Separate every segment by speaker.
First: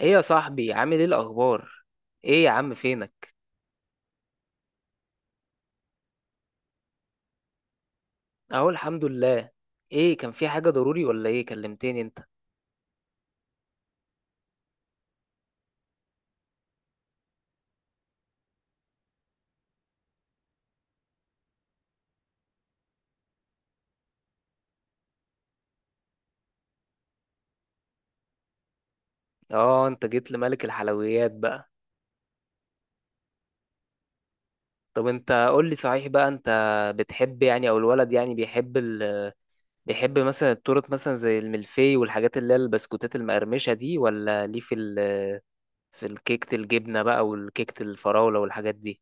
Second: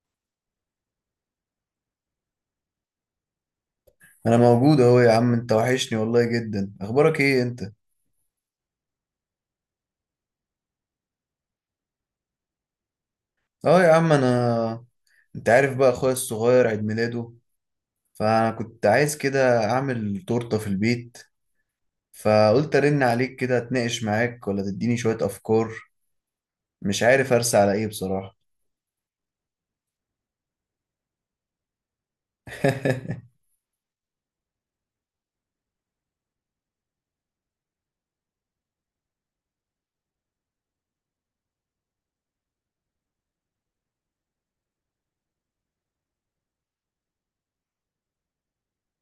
Speaker 1: ايه يا صاحبي عامل ايه الاخبار؟ ايه يا عم فينك؟
Speaker 2: انا موجود اهو، يا عم، انت وحشني والله جدا. اخبارك ايه انت؟
Speaker 1: اهو الحمد لله. ايه، كان في حاجة ضروري ولا ايه كلمتني انت؟
Speaker 2: اه، يا عم، انت عارف بقى اخويا الصغير عيد ميلاده، فانا كنت عايز كده اعمل تورته في البيت، فقلت ارن عليك كده اتناقش معاك ولا تديني شويه افكار. مش عارف ارسى على ايه بصراحه.
Speaker 1: اه، انت جيت لملك الحلويات بقى. طب انت قول لي، صحيح بقى، انت بتحب يعني او الولد يعني بيحب بيحب مثلا التورت مثلا زي الملفي والحاجات اللي هي البسكوتات المقرمشة دي، ولا ليه في في الكيكة الجبنة بقى والكيكة الفراولة والحاجات دي؟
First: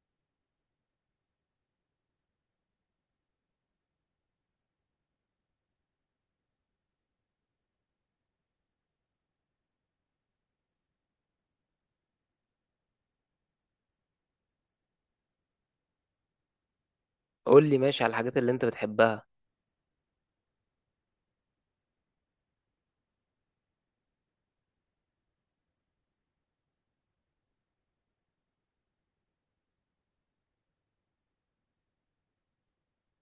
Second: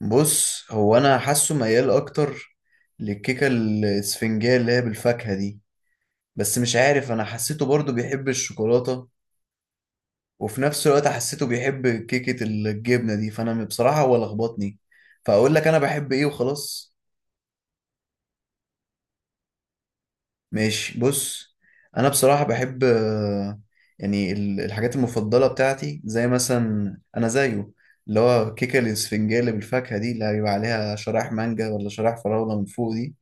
Speaker 2: بص، هو انا حاسه ميال اكتر للكيكه الاسفنجيه اللي هي بالفاكهه دي، بس مش عارف، انا حسيته برضو بيحب الشوكولاته، وفي نفس الوقت حسيته بيحب كيكة الجبنة دي. فأنا بصراحة هو لخبطني، فأقول لك أنا بحب إيه وخلاص.
Speaker 1: قول لي ماشي على الحاجات اللي انت بتحبها.
Speaker 2: ماشي، بص. أنا بصراحة بحب، يعني الحاجات المفضلة بتاعتي زي مثلا أنا زيه، اللي هو كيكة الإسفنجية بالفاكهة دي اللي هيبقى عليها شرايح مانجا ولا شرايح فراولة من فوق دي.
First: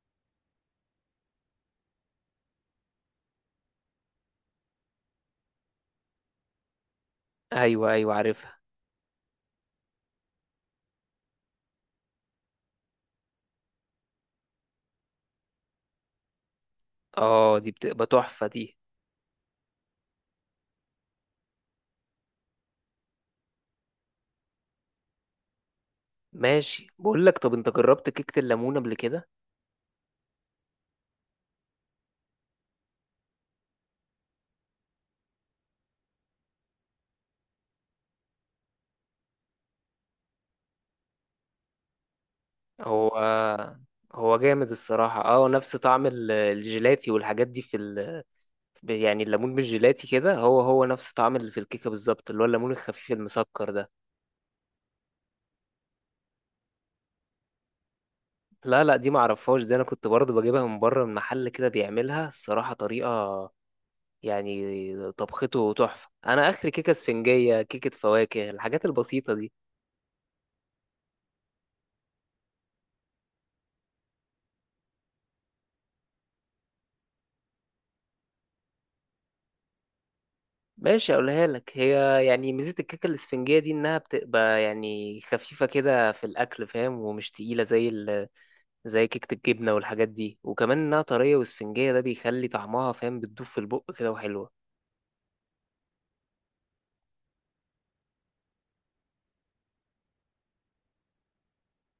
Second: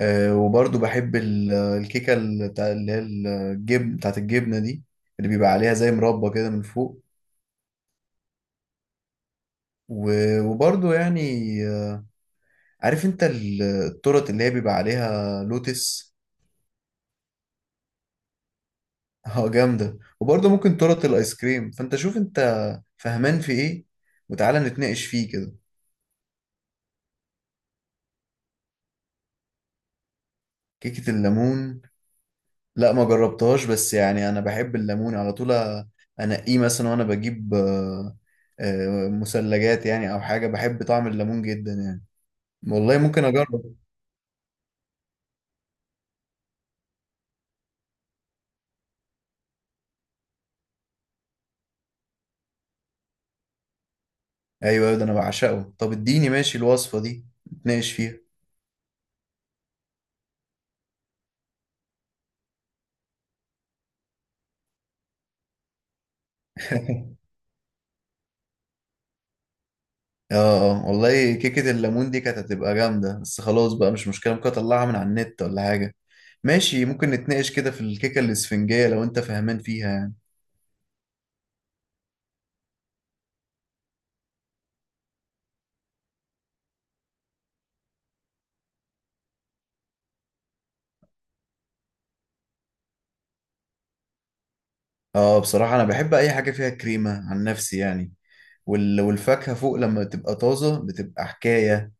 Speaker 2: وبرضه بحب الكيكة بتاع اللي هي الجبن بتاعت الجبنة دي، اللي بيبقى عليها زي مربى كده من فوق.
Speaker 1: ايوه ايوه، عارفها.
Speaker 2: وبرضه يعني، عارف انت التورت اللي هي بيبقى عليها لوتس؟
Speaker 1: اه، دي بتبقى تحفة دي.
Speaker 2: اه، جامدة. وبرضه ممكن تورت الايس كريم. فانت شوف انت فهمان في ايه، وتعالى نتناقش فيه كده.
Speaker 1: ماشي بقول لك، طب انت جربت كيكة الليمون قبل كده؟
Speaker 2: كيكة الليمون؟ لا، ما جربتهاش، بس يعني انا بحب الليمون على طول. انقيه مثلا، وانا بجيب مثلجات يعني او حاجة. بحب طعم الليمون جدا يعني. والله
Speaker 1: هو
Speaker 2: ممكن اجرب.
Speaker 1: هو جامد الصراحة. اه، نفس طعم الجيلاتي والحاجات دي في يعني الليمون بالجيلاتي كده هو هو نفس طعم اللي في الكيكة بالظبط، اللي هو الليمون الخفيف المسكر ده.
Speaker 2: ايوه، ده انا بعشقه. طب اديني، ماشي، الوصفة دي، نتناقش فيها.
Speaker 1: لا لا، دي معرفهاش دي. انا كنت برضه بجيبها من بره، من محل كده بيعملها الصراحة، طريقة يعني طبخته تحفة. انا اخر كيكة اسفنجية كيكة فواكه الحاجات البسيطة دي.
Speaker 2: اه، اه والله، كيكة الليمون دي كانت هتبقى جامدة. بس خلاص بقى، مش مشكلة، ممكن اطلعها من على النت ولا حاجة. ماشي، ممكن نتناقش كده في الكيكة الاسفنجية لو انت فاهمان فيها يعني.
Speaker 1: ماشي اقولها لك. هي يعني ميزة الكيكة الاسفنجية دي انها بتبقى يعني خفيفة كده في الاكل، فاهم، ومش تقيلة زي زي كيكة الجبنة والحاجات دي. وكمان انها طرية واسفنجية، ده بيخلي طعمها فاهم بتدوب في البق كده وحلوة.
Speaker 2: اه، بصراحة انا بحب اي حاجة فيها كريمة عن نفسي يعني. والفاكهة فوق لما تبقى طازة بتبقى حكاية.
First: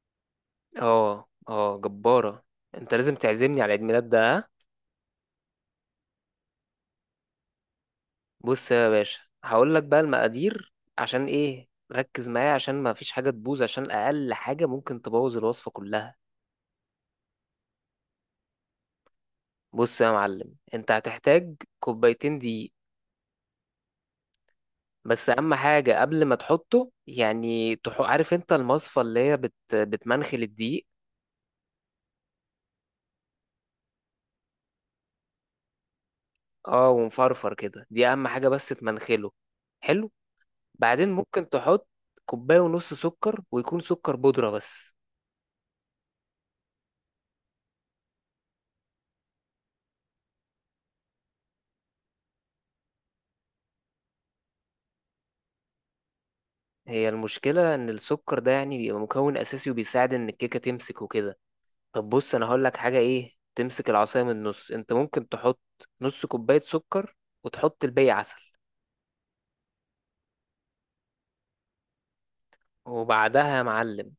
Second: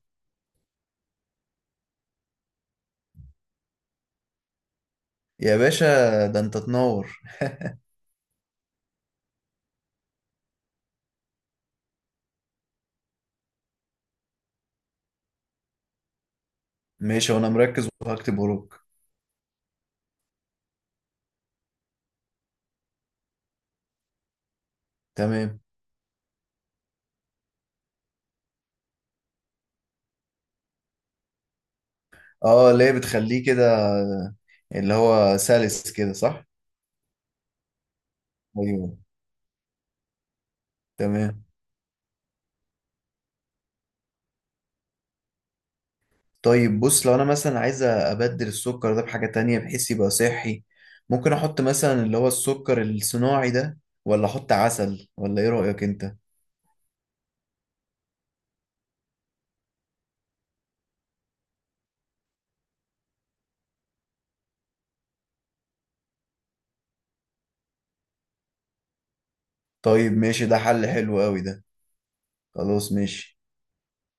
Speaker 1: اه اه، جبارة. انت لازم تعزمني على عيد ميلاد ده، ها.
Speaker 2: يا باشا، ده انت تنور.
Speaker 1: بص يا باشا، هقول لك بقى المقادير، عشان ايه، ركز معايا عشان ما فيش حاجة تبوظ، عشان اقل حاجة ممكن تبوظ الوصفة كلها.
Speaker 2: ماشي، وانا مركز وهكتب وراك.
Speaker 1: بص يا معلم، انت هتحتاج كوبايتين دقيق. بس اهم
Speaker 2: تمام.
Speaker 1: حاجه قبل ما تحطه يعني عارف انت المصفى اللي هي بتمنخل الدقيق.
Speaker 2: اه، اللي هي بتخليه كده، اللي هو سلس كده، صح؟
Speaker 1: اه ومفرفر كده، دي اهم حاجه، بس
Speaker 2: ايوه.
Speaker 1: تمنخله. حلو. بعدين
Speaker 2: تمام.
Speaker 1: ممكن تحط كوبايه ونص سكر، ويكون سكر بودره بس.
Speaker 2: طيب، بص، لو انا مثلا عايز ابدل السكر ده بحاجة تانية بحيث يبقى صحي، ممكن احط مثلا اللي هو السكر الصناعي ده، ولا احط عسل، ولا ايه رأيك انت؟
Speaker 1: هي المشكله ان السكر ده يعني بيبقى مكون اساسي، وبيساعد ان الكيكه تمسك وكده. طب بص، انا هقول لك حاجه ايه تمسك العصايه من النص. انت ممكن تحط نص كوبايه سكر، وتحط الباقي عسل.
Speaker 2: طيب، ماشي، ده حل حلو قوي ده. خلاص، ماشي.
Speaker 1: وبعدها يا معلم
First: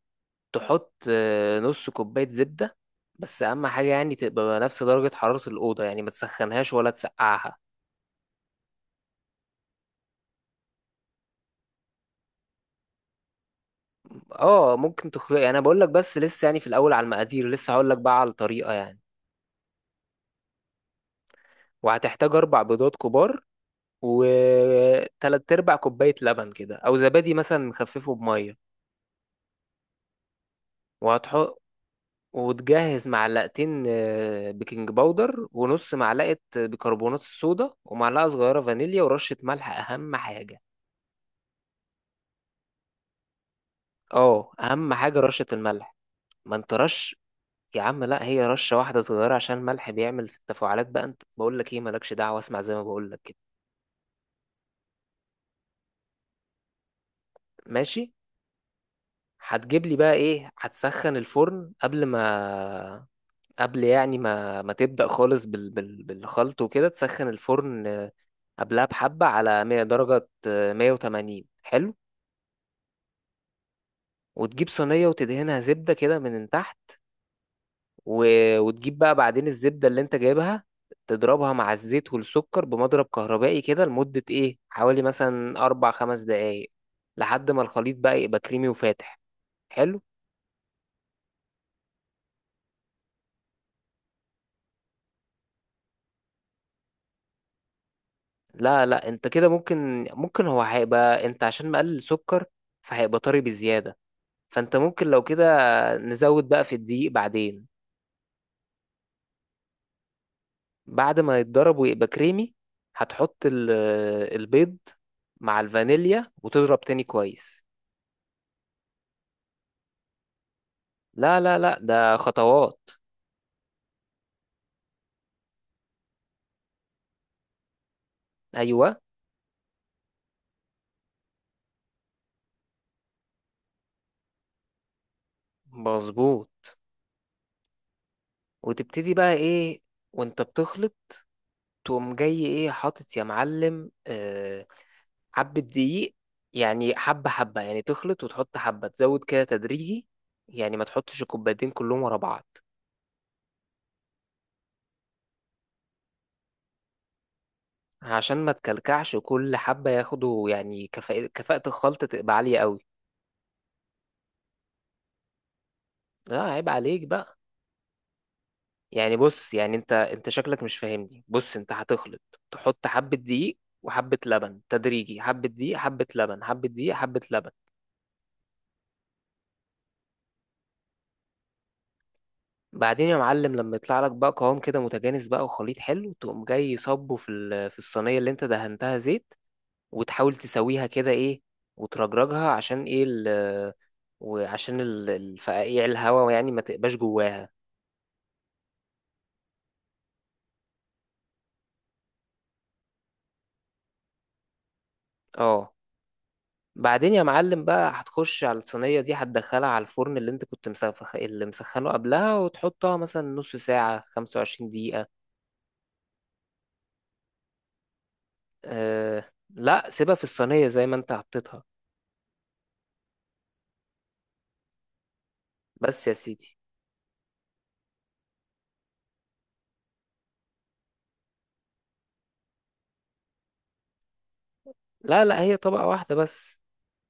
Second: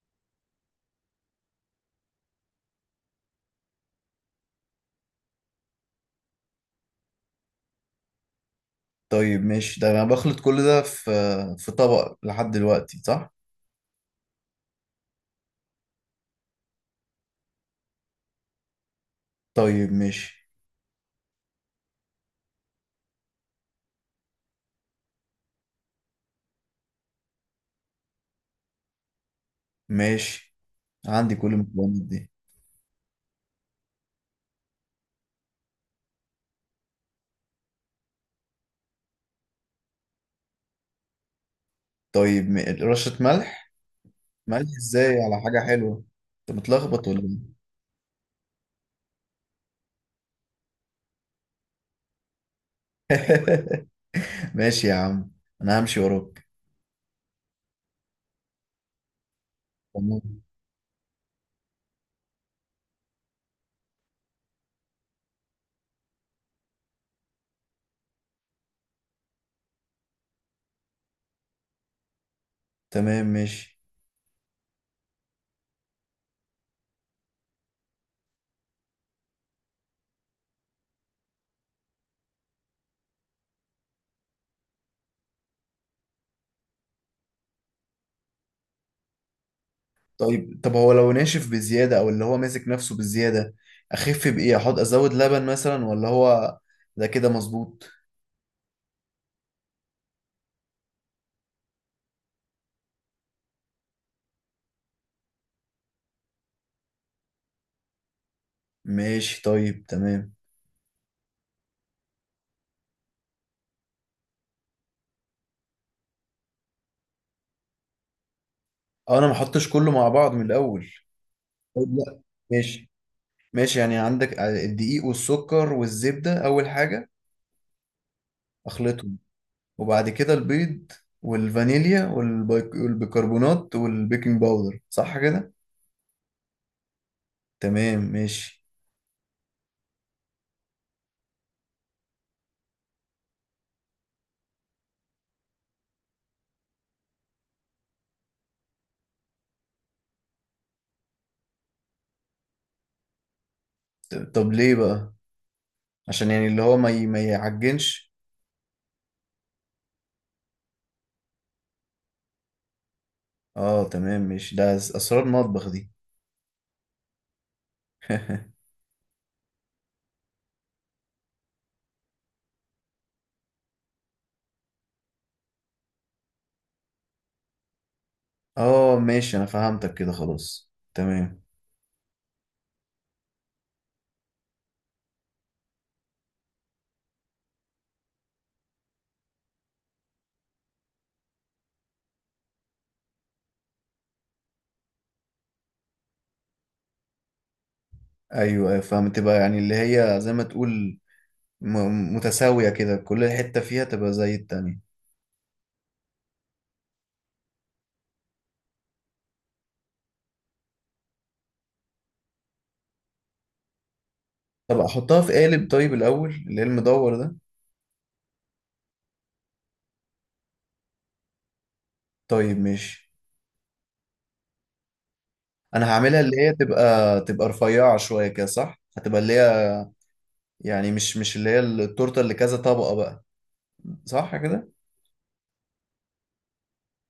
Speaker 1: تحط نص كوباية زبدة. بس أهم حاجة يعني تبقى نفس درجة حرارة الأوضة، يعني ما تسخنهاش ولا تسقعها.
Speaker 2: طيب، ماشي، ده انا بخلط كل ده في طبق لحد دلوقتي، صح؟
Speaker 1: اه ممكن تخرج، أنا بقول لك بس لسه يعني في الأول على المقادير، لسه هقول لك بقى على الطريقة يعني.
Speaker 2: طيب، ماشي،
Speaker 1: وهتحتاج أربع بيضات كبار، وتلات أرباع كوباية لبن كده أو زبادي مثلا مخففه بمية.
Speaker 2: ماشي، عندي كل
Speaker 1: وهتحط
Speaker 2: المكونات دي.
Speaker 1: وتجهز معلقتين بيكنج باودر، ونص معلقة بيكربونات الصودا، ومعلقة صغيرة فانيليا، ورشة ملح أهم حاجة.
Speaker 2: طيب، رشة ملح؟
Speaker 1: اه،
Speaker 2: ملح
Speaker 1: اهم حاجه
Speaker 2: ازاي على
Speaker 1: رشه
Speaker 2: حاجة
Speaker 1: الملح.
Speaker 2: حلوة؟
Speaker 1: ما
Speaker 2: انت
Speaker 1: انت
Speaker 2: متلخبط
Speaker 1: رش.
Speaker 2: ولا
Speaker 1: يا عم لا، هي رشه واحده صغيره عشان الملح بيعمل في التفاعلات. بقى انت بقول لك ايه، مالكش دعوه، اسمع زي ما بقول لك كده.
Speaker 2: ايه؟ ماشي يا عم، انا همشي وراك.
Speaker 1: ماشي، هتجيب لي بقى
Speaker 2: تمام.
Speaker 1: ايه، هتسخن الفرن قبل يعني ما تبدا خالص بالخلط وكده، تسخن الفرن قبلها بحبه على 100 درجه 180 حلو.
Speaker 2: تمام، ماشي.
Speaker 1: وتجيب صينيه وتدهنها زبده كده من تحت. و... وتجيب بقى بعدين الزبدة اللي انت جايبها، تضربها مع الزيت والسكر بمضرب كهربائي كده لمدة ايه حوالي مثلا أربع خمس دقايق، لحد ما الخليط بقى يبقى كريمي وفاتح. حلو.
Speaker 2: طيب، طب هو لو ناشف بزيادة او اللي هو ماسك نفسه بزيادة، اخف بايه؟ احط ازود لبن مثلا، ولا هو ده كده مظبوط؟
Speaker 1: لا لا، انت كده ممكن هو هيبقى انت عشان مقلل سكر، فهيبقى طري بزيادة. فانت ممكن لو كده نزود بقى في الدقيق بعدين.
Speaker 2: ماشي، طيب، تمام.
Speaker 1: بعد ما يتضرب ويبقى كريمي، هتحط البيض مع الفانيليا وتضرب تاني كويس.
Speaker 2: اه، انا ما احطش كله مع بعض من الاول؟
Speaker 1: لا لا لا،
Speaker 2: طيب،
Speaker 1: ده
Speaker 2: لا،
Speaker 1: خطوات.
Speaker 2: ماشي. ماشي، يعني عندك الدقيق والسكر والزبدة اول حاجة،
Speaker 1: ايوه
Speaker 2: اخلطهم، وبعد كده البيض والفانيليا والبيكربونات والبيكنج باودر، صح كده؟
Speaker 1: مظبوط.
Speaker 2: تمام، ماشي.
Speaker 1: وتبتدي بقى ايه وانت بتخلط، تقوم جاي ايه حاطط يا معلم حبة دقيق. يعني حبة حبة يعني تخلط وتحط حبة، تزود كده تدريجي، يعني ما تحطش الكوبايتين كلهم ورا بعض.
Speaker 2: طب ليه بقى؟ عشان يعني اللي هو ما يعجنش؟
Speaker 1: عشان ما تكلكعش، وكل حبة ياخدوا يعني كفاءة، كفاءة الخلطة تبقى عالية قوي.
Speaker 2: اه، تمام، ماشي، ده اسرار مطبخ دي.
Speaker 1: لا عيب عليك بقى. يعني بص، يعني انت شكلك مش فاهمني. بص انت هتخلط، تحط حبة دقيق وحبة لبن تدريجي، حبة دقيق حبة لبن حبة دقيق حبة لبن.
Speaker 2: اه، ماشي، انا فهمتك كده. خلاص، تمام.
Speaker 1: بعدين يا معلم لما يطلع لك بقى قوام كده متجانس بقى، وخليط حلو، تقوم جاي صبه في في الصينيه اللي انت دهنتها زيت. وتحاول تسويها كده ايه، وترجرجها عشان ايه ال، وعشان الفقاقيع الهواء يعني ما تبقاش جواها.
Speaker 2: ايوه، ايوه، فهمت بقى. يعني اللي هي زي ما تقول، متساوية كده، كل حتة فيها تبقى زي التانية.
Speaker 1: اه. بعدين يا معلم بقى هتخش على الصينيه دي، هتدخلها على الفرن اللي انت كنت اللي مسخنه قبلها، وتحطها مثلا نص ساعه، 25
Speaker 2: طب
Speaker 1: دقيقه.
Speaker 2: احطها في قالب طيب الاول، اللي هي المدور ده؟
Speaker 1: أه لا، سيبها في الصينيه زي ما انت حطيتها.
Speaker 2: طيب، ماشي، انا
Speaker 1: بس يا
Speaker 2: هعملها اللي هي
Speaker 1: سيدي.
Speaker 2: تبقى رفيعة شوية كده، صح؟ هتبقى اللي هي، يعني مش اللي هي التورتة اللي كذا طبقة بقى، صح كده؟
Speaker 1: لا لا، هي طبقة واحدة بس.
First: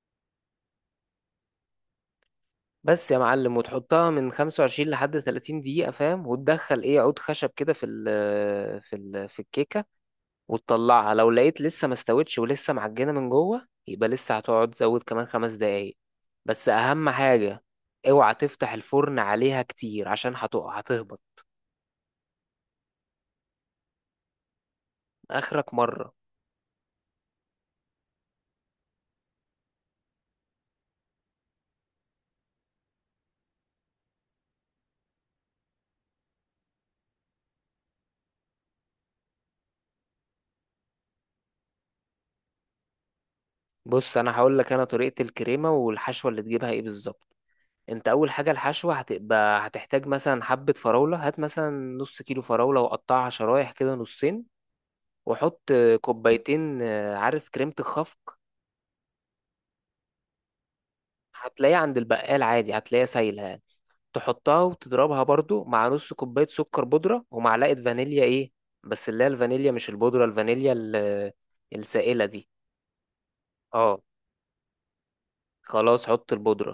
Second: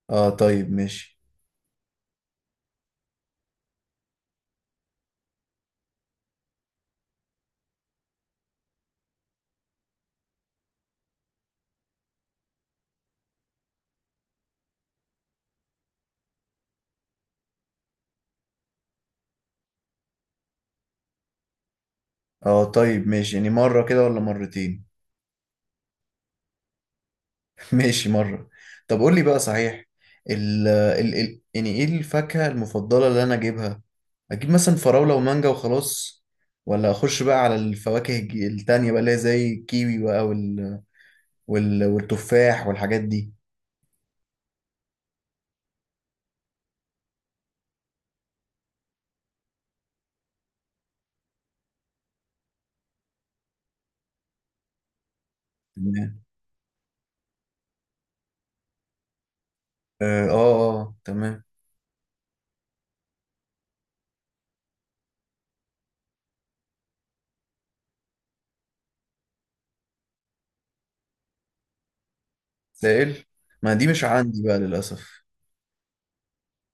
Speaker 2: اه، طيب، ماشي.
Speaker 1: بس يا معلم، وتحطها من 25 لحد 30 دقيقة فاهم، وتدخل ايه عود خشب كده في الكيكة، وتطلعها. لو لقيت لسه ما استوتش ولسه معجنة من جوه، يبقى لسه هتقعد تزود كمان خمس دقايق. بس أهم حاجة، اوعى تفتح الفرن عليها كتير عشان هتقع هتهبط.
Speaker 2: اه، طيب، ماشي، يعني مرة كده ولا مرتين؟
Speaker 1: آخرك مرة.
Speaker 2: ماشي، مرة. طب قول لي بقى صحيح، ال ال ال يعني ايه الفاكهة المفضلة اللي انا اجيبها؟ اجيب مثلا فراولة ومانجا وخلاص، ولا اخش بقى على الفواكه التانية بقى اللي هي زي الكيوي بقى، والتفاح والحاجات دي؟
Speaker 1: بص أنا هقول لك أنا طريقة الكريمة والحشوة اللي تجيبها ايه بالظبط. انت اول حاجه الحشوه هتبقى، هتحتاج مثلا حبه فراوله، هات مثلا نص كيلو فراوله وقطعها شرايح كده نصين. وحط
Speaker 2: تمام.
Speaker 1: كوبايتين عارف كريمة الخفق،
Speaker 2: اه، اه، آه، تمام.
Speaker 1: هتلاقيها عند البقال عادي هتلاقيها سايلة يعني. تحطها وتضربها برضو مع نص كوباية سكر بودرة، ومعلقة فانيليا ايه، بس اللي هي الفانيليا مش البودرة، الفانيليا السائلة دي.
Speaker 2: سائل؟ ما دي
Speaker 1: اه
Speaker 2: مش عندي بقى للأسف.
Speaker 1: خلاص حط البودرة.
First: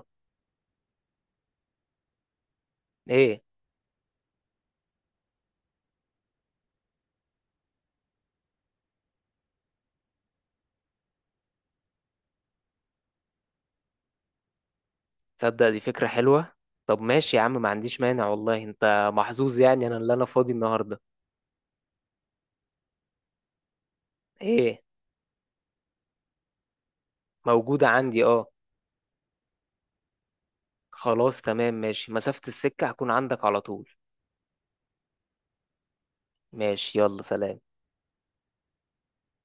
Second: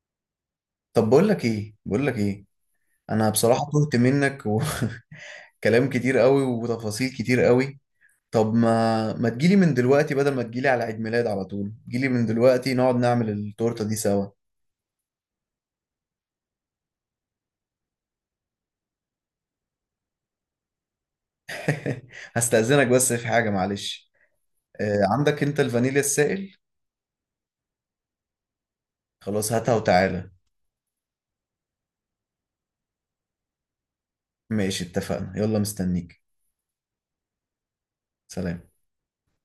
Speaker 2: طب بقول لك ايه، انا
Speaker 1: ايه
Speaker 2: بصراحة تهت منك. وكلام كتير قوي وتفاصيل كتير قوي. طب ما تجيلي من دلوقتي، بدل ما تجيلي على عيد ميلاد على طول، جيلي من دلوقتي نقعد نعمل التورتة دي سوا.
Speaker 1: تصدق، دي فكرة حلوة. طب ماشي يا عم، ما عنديش مانع والله. انت محظوظ يعني انا اللي انا فاضي النهاردة.
Speaker 2: هستأذنك بس في حاجة، معلش.
Speaker 1: ايه،
Speaker 2: عندك انت الفانيليا السائل؟
Speaker 1: موجودة عندي اه.
Speaker 2: خلاص، هاتها وتعالى.
Speaker 1: خلاص تمام ماشي، مسافة السكة هكون عندك على طول.
Speaker 2: ماشي، اتفقنا، يلا، مستنيك.
Speaker 1: ماشي يلا سلام.
Speaker 2: سلام.